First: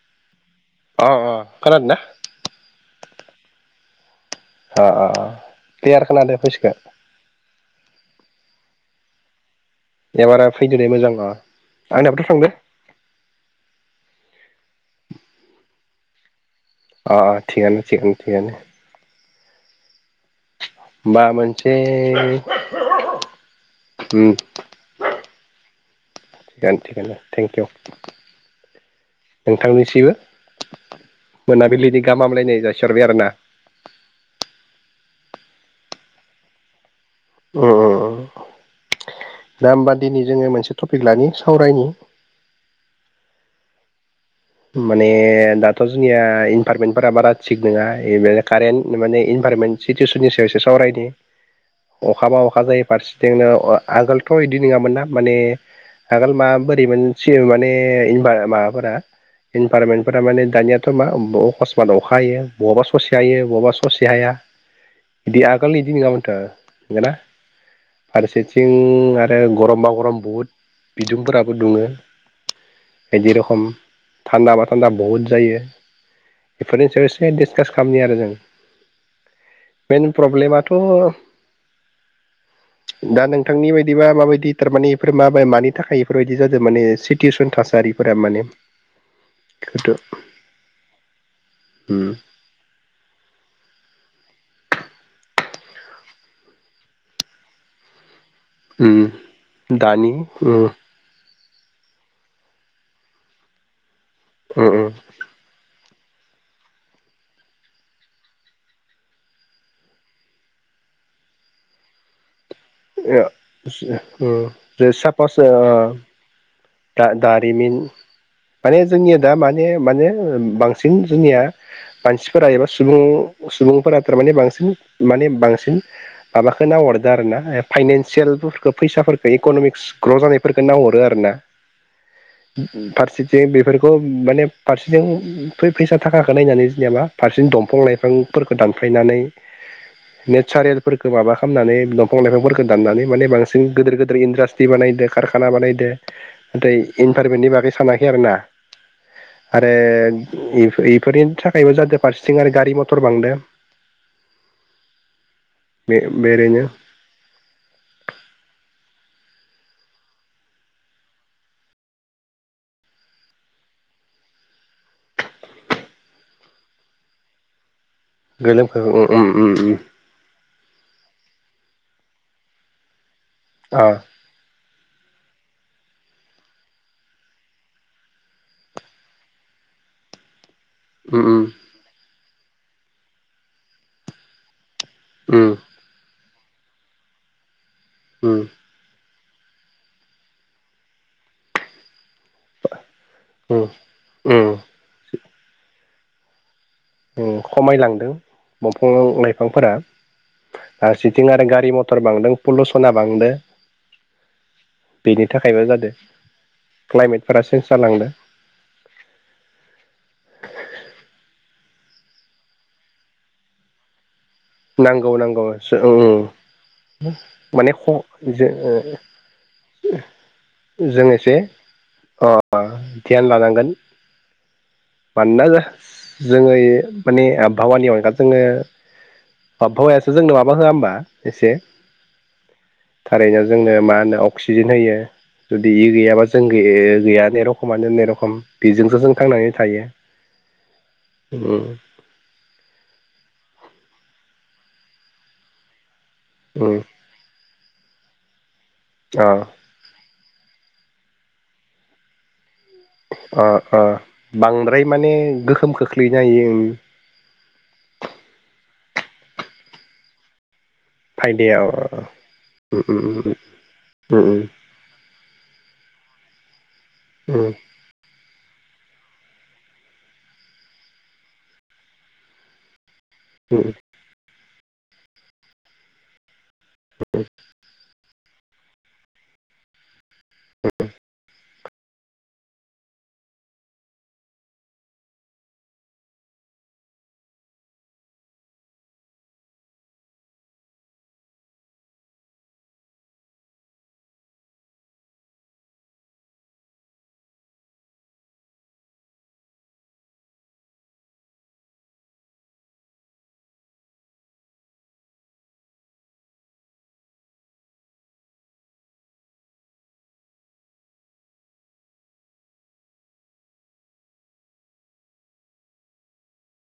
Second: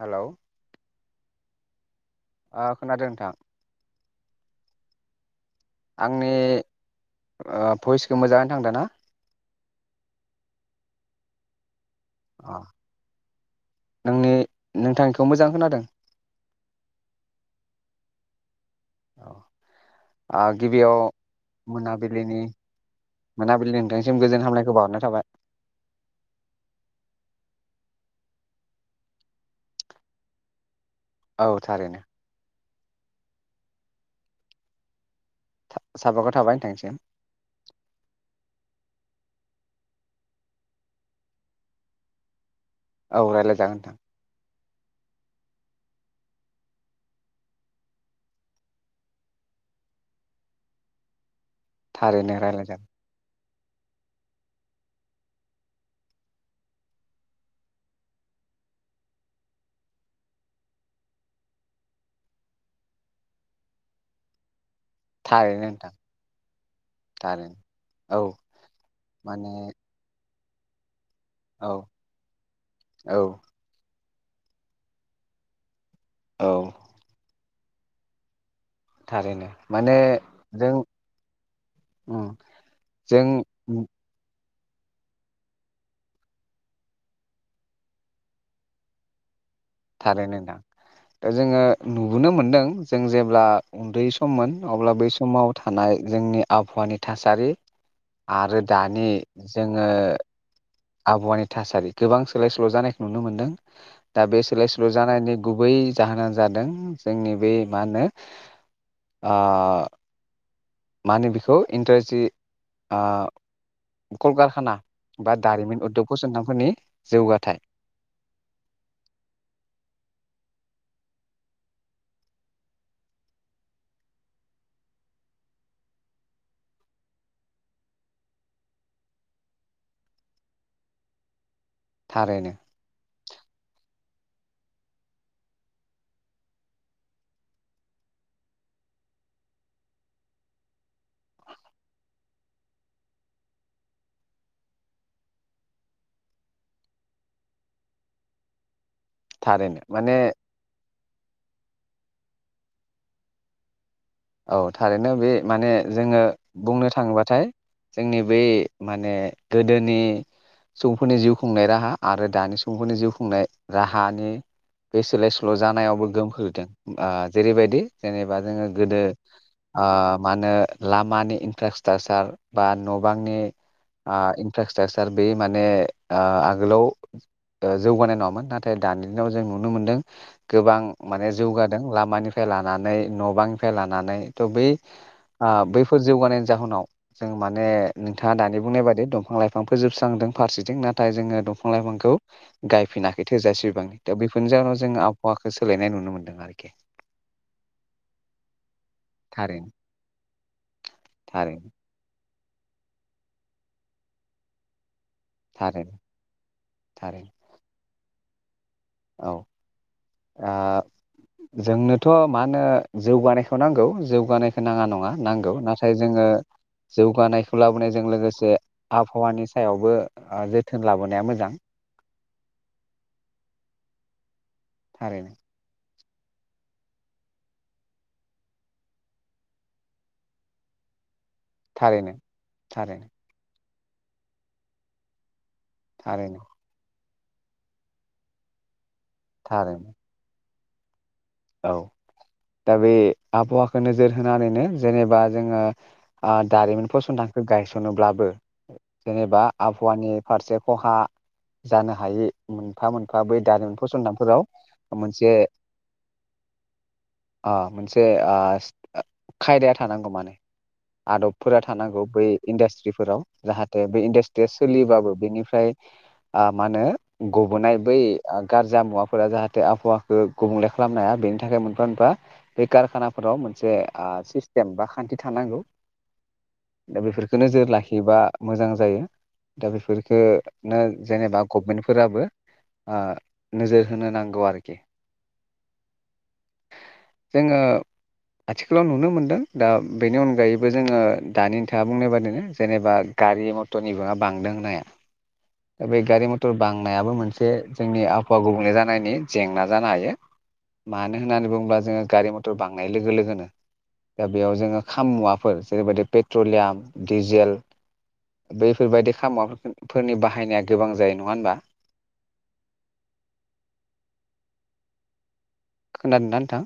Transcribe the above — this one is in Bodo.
हेलौ अ अ खोनादोंना ओ खोनादों नोंथां अ अ क्लियार आंनि खोनादो भइसखौ ओ भइसखौ मोजां खोनादोंना एबारा फैदो दे मोजां ओ अ नोंनि नोंथांनिखौ मोजां खोनादों अ अ अ थिगानो थिगानो थिगानो औ आ गिबियाव होमबा मोनसे मोनाबिलिनि मोनाबिलिनि नोंथांनिसिम उम गोजोन हामलनायखौ बाहरनाय थाबाय थिगानो थिगानो थेंक इउ नोंथांनिसिबो औ थारैनो मोनाबिलिनि गाहामलायनाय जा सिहरबाय आरोना साबायखर थाबाय नोंथांनिसिम उ उ उ दा होमबा दिनै जोङो मोनसे टपिक लानि सावरायनि औ रायज्लायजागोन नोंथां माने दाथ' जोंनिया इनभारमेन्टफोरा बारा थिग नोङा कारेन्ट माने इनभाररमेन्ट सिटुवेसननि सायाव एसे सावरायनि थारैनो अखाबा अखा जायो रायज्लायजागोन फारसेथिंनो अ आगोलथ' इदि नङामोन ना माने आगोल माबोरैमोन माने इनबा माबाफोरा इनभारनमेन्ट फोर माने दानियाथ' मा अकसमात अखा हायो बहाबा ससे हायो बहाबा ससे हाया। बिदि थारैनो आगोलनि नोंथां बिदि नङामोनथ' नंगोना थारैनो औ फारसेथिं आरो माने गरमबा गरम बुहुद बिदुंफोराबो औ दुङो इदि औ रखम थान्दाबा थान्दा बहुद जायो औ बेफोरनि सायाव एसे दिसखास खामनि आरो जों थारैनो माने मेन प्रब्लेमाथ' जों उम जों दा नोंथांनि बायदिबा माबायदि। थारमाने इफोर माबे मानि थाखाय इफोरबायदि जादो माने सितुयेसन थासारिफोरा माने। गोदो थारैनो दां दा जोंङो उम नुबोनो मोनदों जों जेब्ला। उन्दै सममोन अब्ला बै समाव थानाय जोंनि आबहावानि थासारि। आरो दानि उम जोंङो। दानि उम आबहावानि थासारि गोबां सोलाय सोल' जानायखौ नुनो मोनदों। दा बे सोलाय उम सोल' जानायनि गुबै। जाहोना जादों जोंनि बे मा होनो ओ। माओनो बिखौ इन्टारेसि उम । ओ कलकारखाना सापस बा दारिमिन ओ उद्धब फसंथानफोरनि। दा जौगाथाय दारिमिन माने जोंनिया दा माने माने बांसिन जोंनिया मानसिफोरा एबा सुबुं सुबुंफोरा थारमाने बांसिन माने बांसिन माबाखो नाहरदो आरो ना फाइनेन्सियेलफोरखो फैसाफोरखो इक'न'मिक्स ग्र' जानायफोरखौ नाहरो आरो ना। थारैनो फारसेथिं बेफोरखौ माने फारसेथिं फै फैसा थाखाखो नायनानै जोनिया मा फारसेजों दंफां लाइफांफोरखौ दानफायनानै नेसारेलफोरखो माबा खालामनानै दंफां लाइफांफोरखो दाननानै माने बांसिन गोदोर गोदोर इन्ड्रासट्रि बानायदो कारखाना बानायदो। नाथाय इनभारमेन्टनि बागै सानाखै आरो ना। आरो थारैनो माने इफ इब। [unintelligible] थाखायबो जादो फारसेथिं आरो गारि मथर बांदो। औ थारैनो बे माने बे जोंङो ओरैनो बुंनो थाङोबाथाय जोंनि बै माने गोदोनि सुबुंफोरनि जिउ खुंनाय राहा आरो दानि सुबुंफोरनि जिउ खुंनाय राहानि बे सोलाय सोल' जानायावबो गोहोम खोलैदों ओ जेरैबायदि। जेनेबा जोंङो गोदो गोलोमखौ ओ मानो ओ लामानि इनथ्राकसतासार बा न बांनि ओ इनथ्राकस स्टाकसार बे माने ओ आगोलाव ओ जौगानाय नङामोन नाथाय दानि दिनाव जों नुनो मोनदों। गोबां माने जौगादों लामानि फाय लानानै न' बां फाय लानानै । नानै थ' बै ओ बैफोर जौगानाय जाहोनाव जों माने नोंथांङा दानि बुंनाय बादि दं। दंफां लाइफां फोजोबस्रांदों फारसेथिं नाथाय जोंङो दंफां लाइफांखौ गायफिना । बे थोजासिबां दा बेफोरनि जाउनाव जों आबहावाखौ सोलायनाय नुनो मोनदों आरोखि। ओम खमायलांदों। दंफां लाइफांफोरा थारैनो फारसेथिं आरो गारि थारैनो मटर बांदों फल'स'ना बांदो बेनि थाखायबो जादों थारैनो थारैनो क्लाइमेटफोरा चेन्ज जालांदों। औ ओ जोंनोथ' मा होनो जौगानायखौ नांगौ जौ गानायखौ नाङा नङा नांगौ नाथाय जोङो जौगानायखौ माने लाबोनायजों लोगोसे जों आबहावानि सायावबो ओ जोथोन लाबोनाया मोजां। ध्यान लानांगोन। थारैनो [unintelligible] जोङोइ माने आबहावानि अनगा जोङो अबहावायासो जोंनो माबा होआ होमबा? एसे थारैनो थारैनो थारै नो जोंनो मा होनो अक्सिजेन होयो जुदि इ गैयाबा थारैनो जों गै ओइ गैया । ए रखमानो ने रखम बेजोंसो जों थांनानै थायो । थारैनो औ दा बे आबहावाखौ नो जोर होना आरैनो जेनेबा जोङो आ दारिमिन फसंथान गायसनोब्लाबो अ जेनेबा आबहावानि फारसे खहा जानो हायि मोनफा मोनफा बै ओ दारिमिन ओ बांद्राय माने गोहोम खोख्लै आ मोनसे आस खायदाया थानांगौ माने । आदबफोरा फायदाया थानांगौ बै इन्डास्ट्रिफोराव जाहाथे बै इन्डास्ट्रिया सोलियोबाबो बेनिफ्राय आ मानो गुबुनाय बै आ गारजा मुवाफोरा जाहाथे आबहावाखौ गुबंले खालामनो हाया बेनि थाखाय मोनफा मोनफा बे काराना फोराव मोनसे आ सिस जेनेबा खानथि थानांगौ । दा बेफोरखो नोजोर लाखि एबा मोजां जायो दा बेफोर ओ नो जेनेबा गभमेन्टफोराबो ओ नोजोर होनो नांगौ आरोखि । जोङो आथिखालाव नुनो मोनदों दा बेनि अनगायैबो जोङो दानि नोंथाङा बुंनाय बादिनो जेनेबा गारि मटरनि बिङा बांदों होननाया दा बे गारि मटर बांनायाबो मोनसे जोंनि आबहावा गुबुंले जानायनि जेंना जानो हायो । मानो होननानै बुङोब्ला जोङो गारि मथर बांनाय लोगो लोगोनो दा बेयाव जोङो खामुवाफोर जेरैबायदि पेट्रलियाम डिजेल बैफोरबायदि खामुवा फोरनि बाहायनाया गोबां जायो, नङा होनबा? खोनादोंना नोंथां?